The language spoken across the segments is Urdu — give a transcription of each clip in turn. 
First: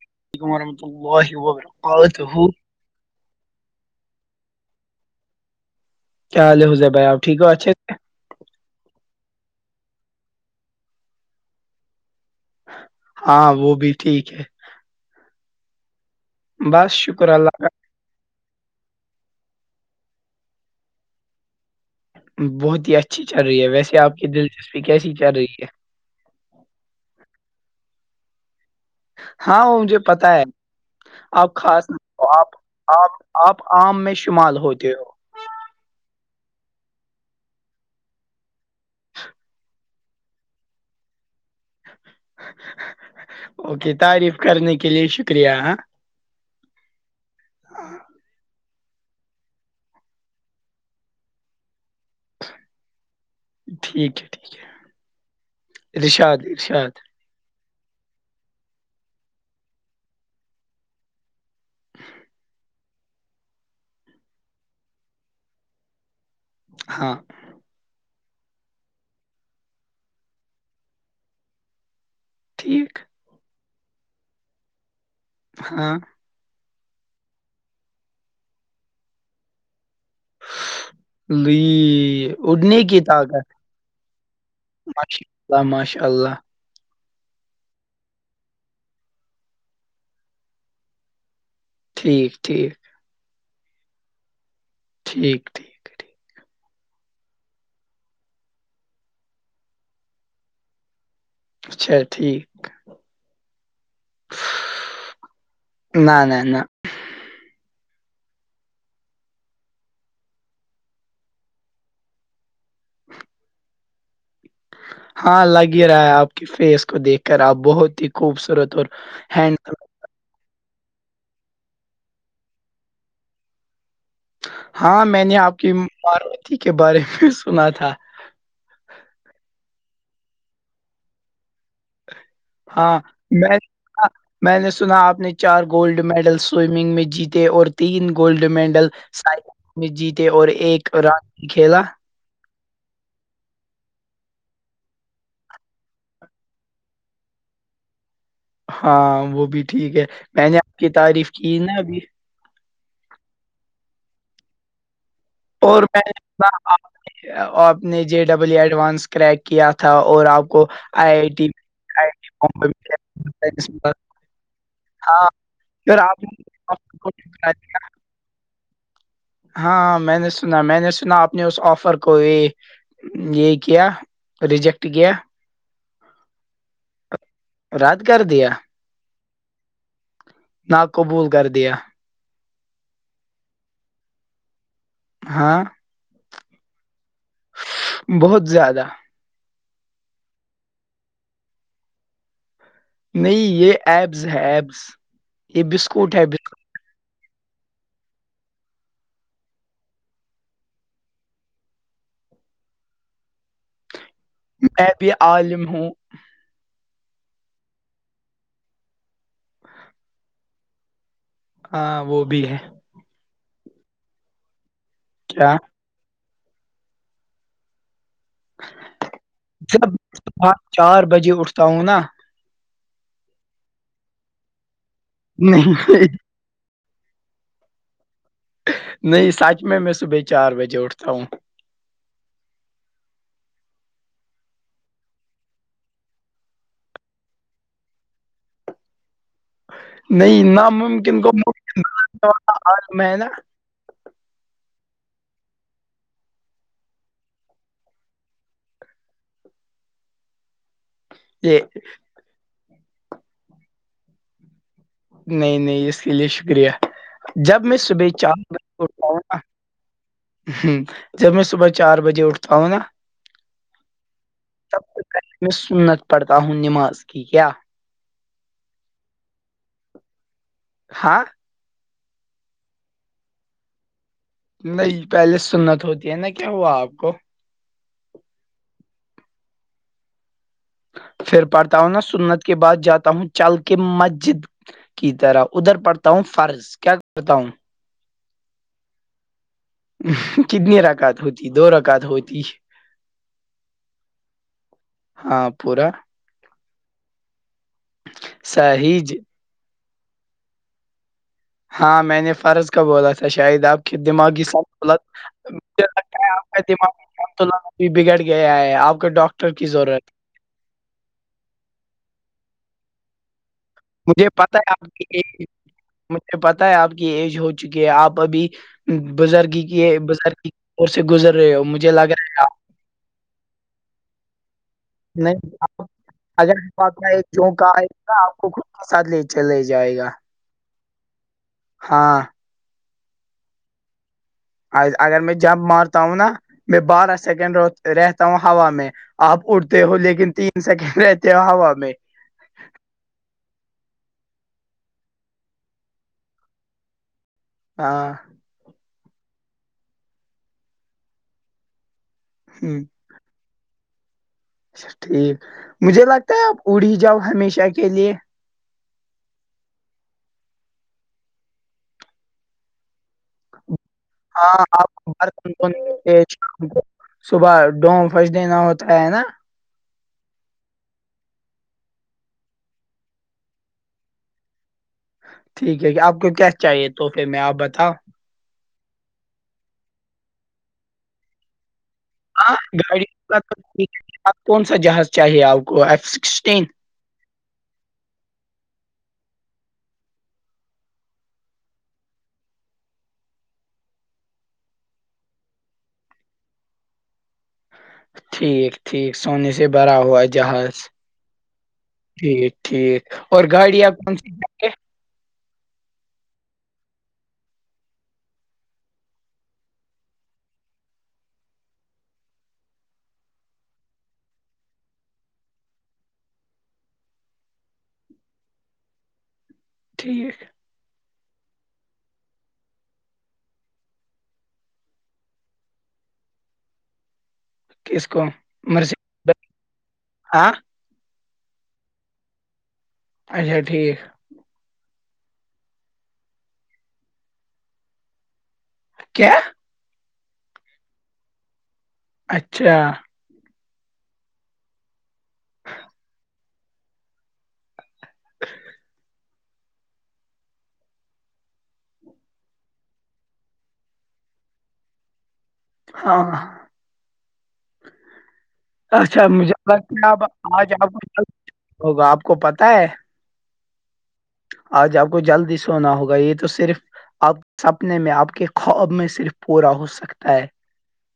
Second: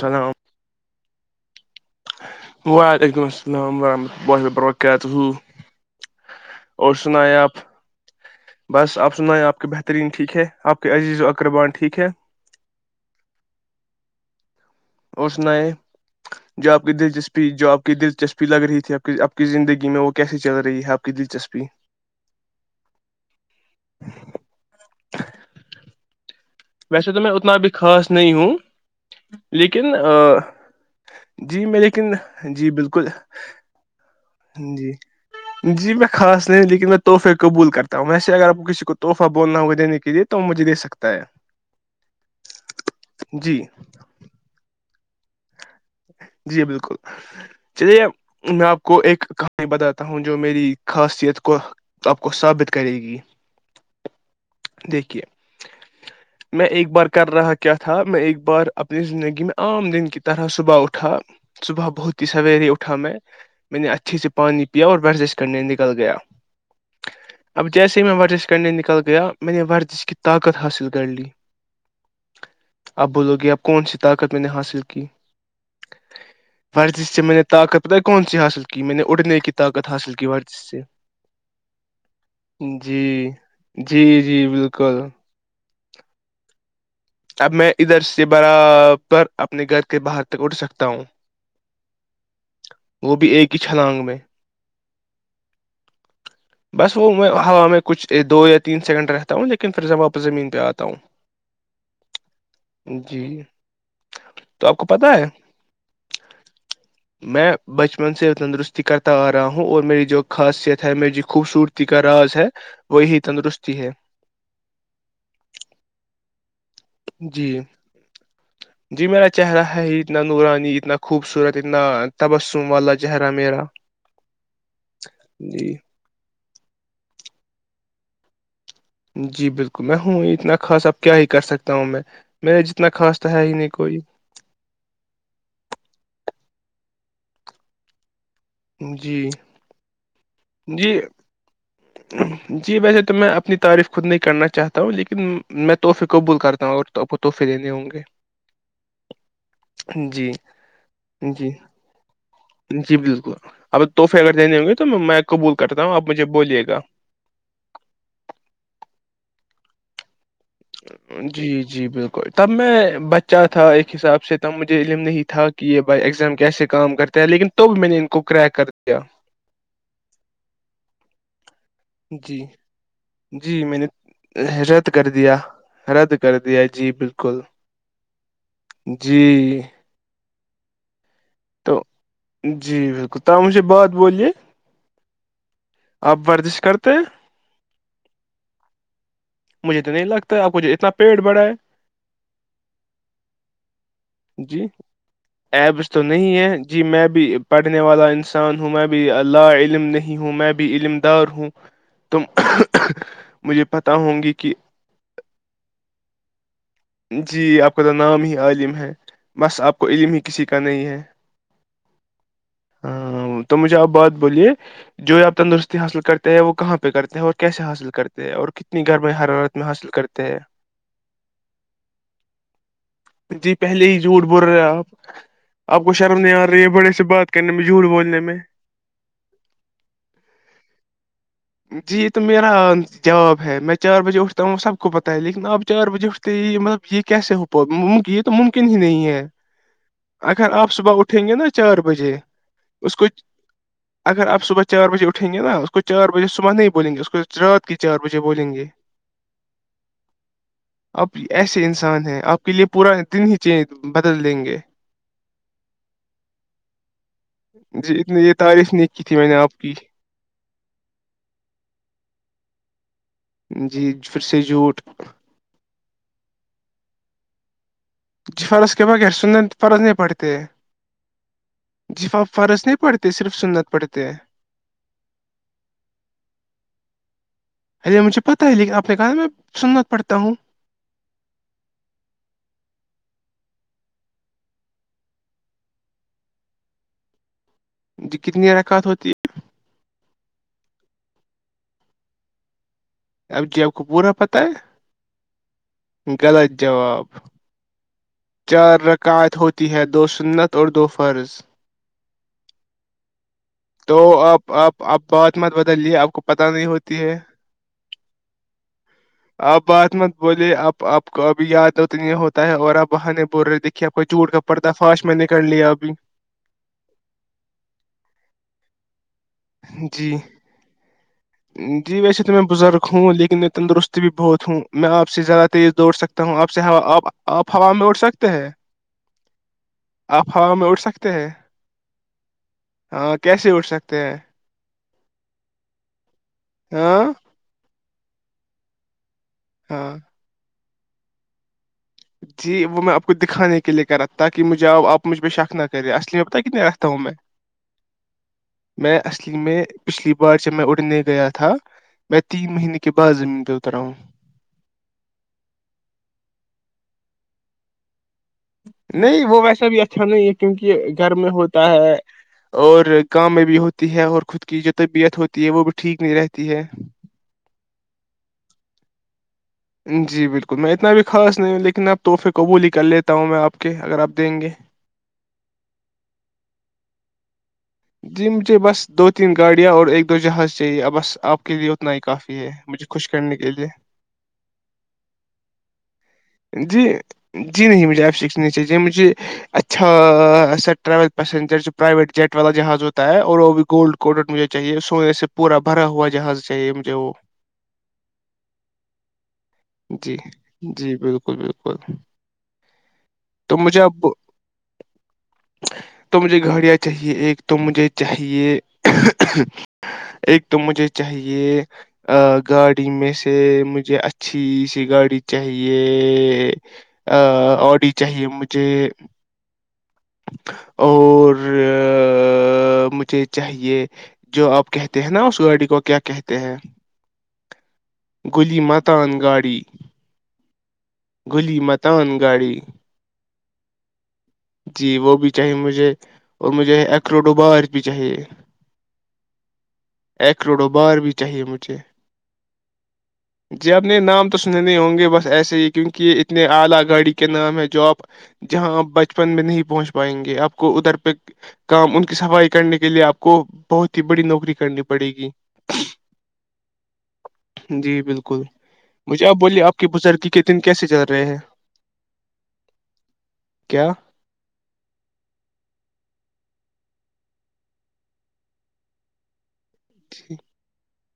سناا مار مط وہ ہو پیرا تو ہو وعلیکم السلام ورحمۃ اللہ و ببرکاتہ چلے ہز بائی آؤ ٹھیک اچے بس آپ سنائیں آپ کے بہترین ٹھیک ہے آپ کے عزیز و اقربان ٹھیک ہے ہاں وہ بھی ٹھیک ہے اور سن ہے جاب بس کی شکر دلچسپی اللہ جاب کی دلچسپی لگ رہی تھی ا اب کی زندگی میں وہ کیسے چل رہی ہے آپ کی دلچسپی بہت ہی اچھی چل رہی ہے ویسے آپ کی دلچسپی کیسی چل رہی ہے ویسے تو میں اتنا بھی خاص نہیں ہوں ہاں وہ لیکن مجھے پتا ہے آپ جی میں خاص نہ لیکن ہو، آپ جی بالکل آپ آپ عام میں شمال جی ہوتے ہو جی میں خاص نہیں لیکن میں تحفے قبول کرتا ہوں میں سے اگر آپ کو کسی کو تحفہ بولنا ہوا دینے کے لیے تو مجھے سکتا ہے جی اوکے تعریف کرنے کے لیے شکریہ ہاں جی بالکل چلیے میں آپ کو ایک کہانی بتاتا ہوں جو میری خاصیت کو آپ کو ثابت کرے گی ٹھیک ہے ٹھیک ہے دیکھیے ررشاداد میں ایک ارشاد بار کر رہا کیا تھا میں ایک بار اپنی زندگی میں عام دن کی طرح صبح اٹھا صبح بہت ہی سویرے اٹھا میں میں نے اچھھیے سے پانی پیا اور ورزش کرنے نکل گیا ہاں اب جیسے ہی میں ورزش کرنے نکل گیا میں نے ورزش کی طاقت حاصل کر لی اھ ٹھیک اب بولو گے آپ کون سی طاقت میں نے حاصل کی ہاں ورزش سے میں نے طاقت پت کون سی حاصل کی میں نے اڑنے کی طاقت حاصل کی ورزش سے لی اڑنے کی جی طاقت جی جی بالکل اللہ ماشاء اللہ اب میں ادھر سے برابر اپنے گھر کے باہر تک اٹھ سکتا ہوں ٹھیک ٹھیک وہ بھی ایک ہی چھلانگ میں ٹھیک ٹھیک ٹھیک [inaudible] بس وہ میں ہوا میں کچھ دو یا تین سیکنڈ رہتا ہوں لیکن پھر جب واپس زمین پہ آتا ہوں اچھا ٹھیک جی تو آپ کو پت ہے نہ نہ نہ میں بچپن سے تندرستی کرتا آ رہا ہوں اور میری جو خاصیت ہے میری جو خوبصورتی کا راز ہے وہی تندرستی ہے ہاں لگ ہی رہا ہے آپ کی فیس کو دیکھ کر جی آپ بہت ہی خوبصورت اور جی میرا ہینڈ چہرہ ہے ہی اتنا نورانی اتنا خوبصورت اتنا تبسم والا چہرہ میرا ہاں میں نے آپ جی کی ماروتی کے بارے میں سنا تھا جی بالکل میں ہوں اتنا خاص آپ کیا ہی کر سکتے تا ہوں میں میر ج اتنا ہاں خاص تو ہے ہی میں نہیں کوئی میں نے سنا آپ نے چار گولڈ میڈل سوئمنگ میں جیتے اور تین گولڈ میڈل جی سائ میں جیتے اور ایک جی ران کھیلا جی ویسے تو میں اپنی تعریف خود نہیں کرنا چاہتا ہوں لیکن میں تحفے قبول کرتا ہں اور توپ تو پریےنے ہوں گے ہاں وہ بھی ٹھیک ہے جی میں نے آپ کی تعریف جی کی نا ابھی جی بالکل اب تحفے اگر دینے ہوں گے تو میں میں قبول اور کرتا ہوں میں آپ نے مجھے بولیے سنا گا آپ نے جے ڈبلو ایڈوانس کریک کیا تھا اور آپ کو آئی آئی ٹی جی جی آئی آئی ٹی بالکل تب بامبے میں بچہ تھا میں ایک حساب سے تب مجھے علم نہیں ہاں تھا کہ یہ پھر بھائی آپ ایگزام کیسے کام کرتا ہے لیکن نے، تب میں نے ان کو کریک کر دیا ہاں میں نے سنا میں نے سنا آپ نے اس آفر کو کوئی جی یہ جی میں کیا نے ریجیکٹ رد کر کیا دیا رد کر دیا جی بالکل رد کر دیا جی نہا قبول کرتے تو جی بالکل تاہ مش بعات بولیے ہاں آپ ورزش کرتے ہیں بہت زیادہ مجھے تو نہیں لگتا اب کجھ اتنا پیڑ بڑا ہے نہیں یہ ایبز ہے جی ایبس یہ ایبس تو بسکٹ ہے نہیں بسکٹ جی میں بھی پڑھنے والا انسان ہوں میں بھی لا علم نہیں ہوں میں بھی علم دار ہوں تم مجھے پتا ہوں گی کہ میں بھی عالم ہوں جی آپ کا تو نام ہی عالم ہے بس آپ کو علم ہی کسی کا نہیں ہے ہاں وہ بھی ہے ہاں تو مجھے آپ بات بولیے جو آپ کیا تندرستی حاصل کرتے وہ کہاں پہ کرتے ہیں اور کیسے حاصل کرتے اور کتنی گھر میں حرارت میں حاصل جب کرتے ہیں صبح چار بجے اٹھتا ہوں نا جی پہلے ہی جھوٹ بول رہے آپ آپ کو نہیں شرم نہیں آ رہی ہے بڑے سے بات ک مشہور بولنے میں نہیں سچ میں میں صبح چار بجے اٹھتا ہوں جی یہ تو میرا جاب ہے میں چار بجے اٹھتا ہوں سب کو پتاہ ہے لیکن اب چار بجے اٹتا تو یہ مطلب یہ کیسے ہو یہ تو ممکن ہی نہیں ہے نہیں اگر آپ صبح ناممکن اٹھیں کو گے نا ممکن، چار بجے اس کو میں نا اگر آپ صبح چار بجے اٹھیں گے نا اس کو چار بجے صبح نہیں بولیں گے اس کو رات کے چار بجے بولیں گے آپ یہ ایسے انسان ہیں آپ کے لیے پورا دن ہی چینج بدل دیں گے نہیں نہیں اس کے لیے شکریہ جب میں جی صبح اتنی یہ چار بجے تعریف نہیں کی اٹھتا تھی ہوں میں نے نا آپ کی ہ جب میں صبح چار بجے اٹھتا ہوں نا جی پھر سے جھوٹ تب سے میں سنت پڑھتا ہوں نماز کی کیا جی فرض کے با گ س فرض نہیں پڑتے ہاں جفا فرض نہیں پڑھتے صرف سنت پڑتے ہیں نہیں پہلے سنت ہوتی ہے نا کیا ہوا آپ کو ارے مجھے پتا ہے لیکن آ اپنے کہا میں سنت پڑتا ہوں پھر پڑھتا ہوں نا سنت کے بعد جاتا ہوں چل کے مسجد کی طرح ادھر پڑھتا ہوں فرض کیا کرتا ہوں جی کتنی ررکت ہوتی ہے کتنی رکعت ہوتی دو رکعت ہوتی اب جی آپ کو بورا پت ہے ہاں پورا غلط جواب چار صحیح رکاعت ہوتی ہے دو سنت اور دو فرض ہاں میں نے فرض کا بولا تھا شاید آپ کے تو دماغی آپ آپ سولت آپ بات مت بدلیے آپ کو پتا نہیں ہوتی ہے تو بھی بگڑ گیا ہے آپ کو ڈاکٹر کی آپ بات ضرورت مت بولے اب آپ کو اب یاد تو نہیں ہوتا ہے اور آپ وہ نے بول رہے دیکھے آپ مجھے جھٹ کپڑتا فاش میں نے کر لیا ابھی یہ پتہ ہے آپ کی ایج ہو چکی ہے آپ ابھی بزرگی کے جی بزرگی کی سے گزر رہے ہو مجھے جی لگ ویسے تو میں رہا ہے بزرگ ہوں لیکن میں تندرست بھی بہت ہوں میں آپ سے زیادہ نہیں تیز آپ دوڑ سکتا ہوں آپ اگر سے آپ کا ایک آپ جھونکا ہوا میں آئے اڑ گا سکتے آپ ہیں کو خود ساتھ لیے چلے جائے گا آپ ہوا میں اٹھ سکتے ہیں ہاں ہاں کیسے اٹھ سکتے ہیں اگر میں جمپ مارتا ہوں نا میں ہاں بارہ سیکنڈ رہتا ہوں ہوا میں آپ اڑتے ہو ہاں لیکن تین سیکنڈ رہتے ہو ہوا میں جی وہ میں آپ کو دکھانے کے لیے کر رہا تھا تاک کہ مجھے آؤ آپ مجھ پے شک نہ کرے اصل میں بت کتنے رہتا ہوں میں [unintelligible] ہاں میں اصلی میں پچھلی بار جب میں اڑنے گیا تھا میں تین مہینے کے بعد بعض زمین پہ اتر ہوں اچا ٹھیک مجھے لگتا ہے آپ اڑی جاؤ ہمیشہ کے لیے نہیں وہ ویسا بھی اچھا نہیں ہے کیونکہ گھر میں ہوتا ہے اور کام میں بھی ہوتی ہے اور خود کی ہاں جو آپ کو طبیعت ہوتی ہے برتن وہ بھی دھونے ٹھیک نہیں ہوتے ہیں، رہتی ہے شام کو صبح ڈوم فرسٹ ڈےین ہوتا ہے نا جی بالکل میں اتنا بھی خاص نہیں ہوں لیکن اب تحفے قبول ہی کر لیتا ہوں میں آپ کے اگر آپ دیں گے ٹھیک ہے کہ آپ کو کیا چاہیے تو پھر میں آپ بتاؤ جی مجھے بس دو تین گاڑیاں اور ایک دو جہاز چاہیے بس آپ کے لیے ات ہی کافی ہے ہاں مجھے گاڑی خوش کرنے کے لیے آپ کون سا جہاز چاہیے آپ کو جی جی نہیں مجھے ایف سک چاہیے مجھے اچھا سا ٹریول پیسنجر جو پرائیویٹ جیٹ والا جہاز ہوتا ہے اور وہ بھی گولڈ کوڈٹ مجھے چاہیے سونے سے پورا بھرا ہوا جہاز چاہیے مجھے وہ ٹھیک ٹھیک سونے سے بھرا جی ہوا جہاز جی بالکل بالکل ٹھیک ٹھیک اور تو گاڑی آپ کون سی گے توم مھے گاڑیاں چاہیے ایک تم مجھے چاہیے ایک تو مجھے چاہیے گاڑی میں سے مجھے اچھی سی گاڑی چاہیے آڈی چاہیے مجھے ٹھیک اور مجھے چاہیے جو آپ کہتے ہیں نا اس گاڑی کو کیا کہتے ہیں کس کو گلی مرسی متان گاڑی ہاں گلی متان گاڑی اچھا ٹھیک جی وہ بھی چاہیے مجھے اور مجھے ایکروڈو بار بھی چاہیے کیا ایک کروڑوں بار بھی چاہیے مجھے اچھا جی یہ اپنے نام تو سنے ہوں گے بس ایسے ہی کیونکہ اتنے اعلی گاڑی کے نام ہیں جو اپ جہاں آپ بچپن میں نہیں پہنچ پائیں گے آپ کو ادھر پہ کام ان کی صفائی کرنے کے لیے آپ کو بہت ہی بڑی نوکری کرنی پڑے گی ہاںاں جی بالکل اچھا مجھے آپ بولیے آپ کی لگتا ہے اب بزرگی کے دن آج کیسے آپ کو چل رہے جلد ہیں ہوگا آپ کو پتا ہے کیا آج آپ کو جلدی سونا ہوگا یہ تو صرف آپ سپنے میں آپ کے خواب میں صرف پورا ہو سکتا ہے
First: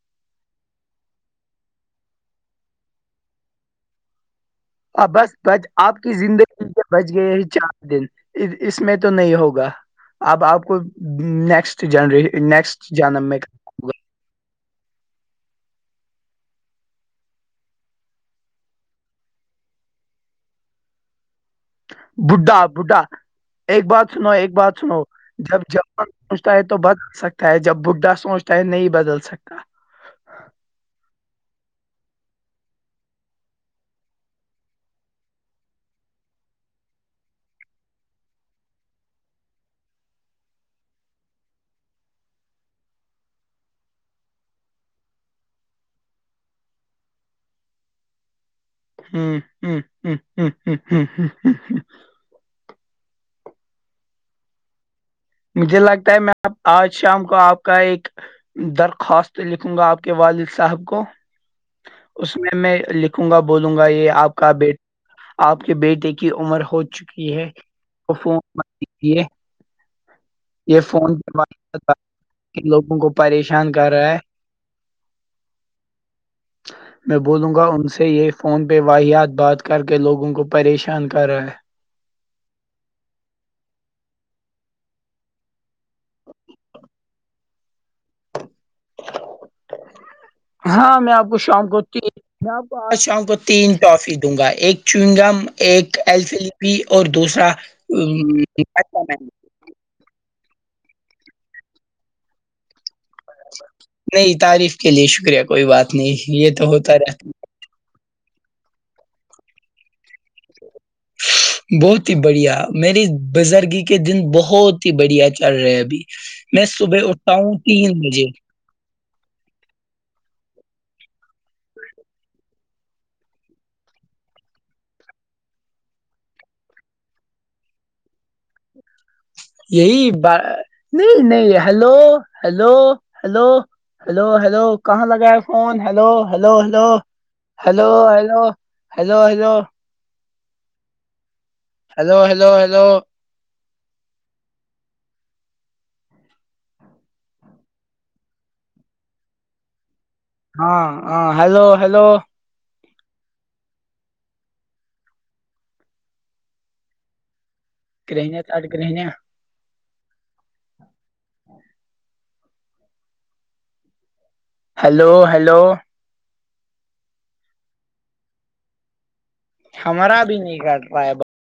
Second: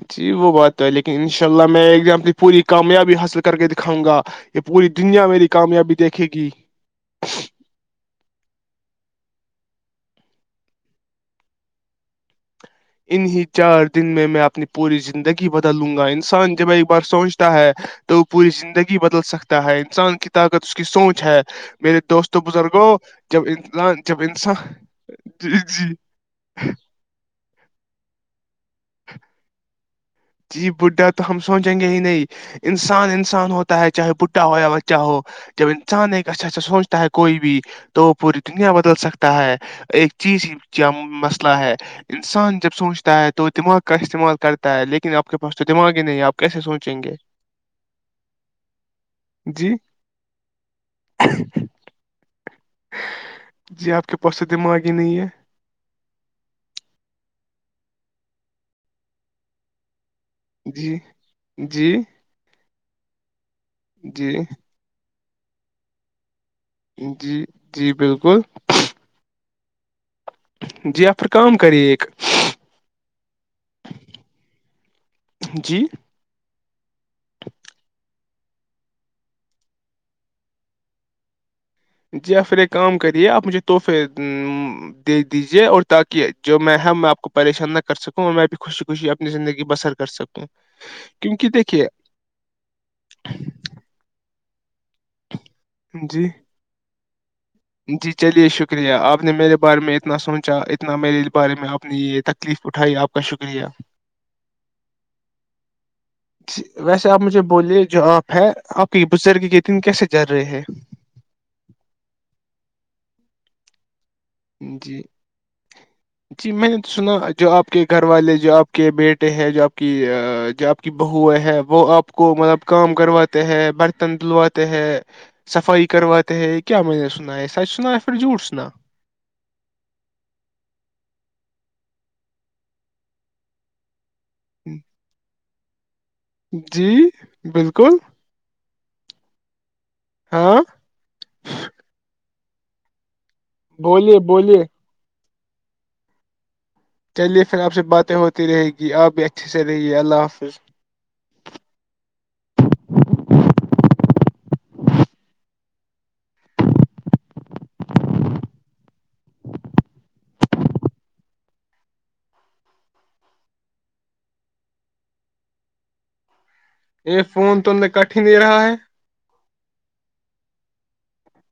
ہچ جی وہ بات ہے لیکن ان شاء اللہ میں ایکنی پوری کامیابی حاصل کر کے دکھاؤ گا یہ پوری آ دنیا بس میری بچ کامیابی آپ کی دیکھے گی زندگی بچ گئے ہی چار دن اس میں تو نہیں ہوگا اب آپ کو نیکسٹ جنری نیکسٹ ان جنم میں ہی کرنا چارج دن میں میں اپنی پوری زندگی بدل لوں گا انسان جب ایک بار سوچتا ہے تو وہ پوری زندگی بدل سکتا ہے انسان کی طاقت اس کی سوچ ہے میرے ہوگا دوست بڈھا بزرگوں بڈھا جب ایک انان بات جب سنو ایک انسان بات سنو ج جب جی جوان سوچتا ہے تو بد سکتا ہے جب بڈھا سوچتا ہے نہیں بدل سکتا جی بڈھا تو ہم سوچیں گے ہی نہیں انسان انسان ہوتا ہے چاہے بڈھا ہو یا بچہ ہو جب انسان ایک اچھاھا سوچتا ہے کوئی بھی تو وہ پوری دنیا بدل سکتا ہے ایک چیز ہی جم مسئلہ ہے انسان جب سوچتا ہے تو دماغ کا استعمال کرتا ہے لیکن ن آپ پاس تو دماغ ہی نہیں آپ کیسے سوچیں گے جی ہ ہ ہ جی آپ کے پاس سے دماغ ہی نہیں ہے مجھے لگتا ہے میں آج شام کو آپ کا ایک درخواست لکھوں گا آپ کے والد سے صاحب جی کو جی اس میں میں لکھوں گا بولوں گا یہ جی آپ کا بیٹ آپ کے بیٹے کی عمر ہو چکی جی ہے جی بالکل یہ جی فون آپ پھر کام کریے ایک پہ لوگوں کو پریشان کر رہا ہے جی میں بولوں گا ان سے یہ فون پہ واحت بات کر کے لوگوں کو پریشان کر رہا ہے جی آپ پھر ایک کام کریے آپ مجھے تحفے دے دیجیے اور تاکہ جو میں ہ میں آپ کو پریشان نہ کر سکوں اور میں بھی خوشی خوشی اپنی زندگی بسر کر سکوں ہاں میں آپ کو کیونکہ شام کو دیکھیے میں آپ کو آج شام کو تین ٹافی دوں گا ایک چوئ گا ایک ایل جی فلپی اور دوسرا جی چلیے شکریہ ام، آپ نے میرے بارے میں اتنا سوچا اتنا میرے اس بارے میں آپ نے یہ تکلیف اٹھائی آپ نے نہیں تعریف کے لیے شکریہ کوئی بات نہیں یہ تو ہوتا رہتا بولے جو آپ ہے آپ کے بزرگ یہ دن کیسے جر رہے ہیں بہت ہی بڑھیا میری بزرگی کے دن بہت بہت ہی جی بڑھیا چل رہے ابھی جی میں نے تو صبح سنا اٹھتا جو ہوں آپ کے تین گھر بجے والے جو آپ کے بیٹے ہے جو آپ کی جو آپ کی بہ ہے وہ آپ کو مطلب کام کرواتے ہے بر تن دھلواتے ہیں صفائی کرواتے ہیں کیا میں نے سنا ہے سچ سنا ہے پھر جھوٹ سنا یہی نہیں نہیں hello hello hello hello hello کہاں لگا ہے فون ہلو ہلو ہلو جی ہلو بالکل ہلو ہلو ہلو ہاں ہیلو ہیلو ہیلو بولیے بولیے چلیے پھر آپ سے باتیں ہوتی رہے گی آپ بھی اچھے سے رہیے اللہ حافظ ہاں ہاں ہیلو ہلو گرہنیا آج رہہنں ہیلو ہیلو یہ فون تو کٹ نہیں دے رہا ہے ہمارا بھی نہیں کاٹ رہا ہے ب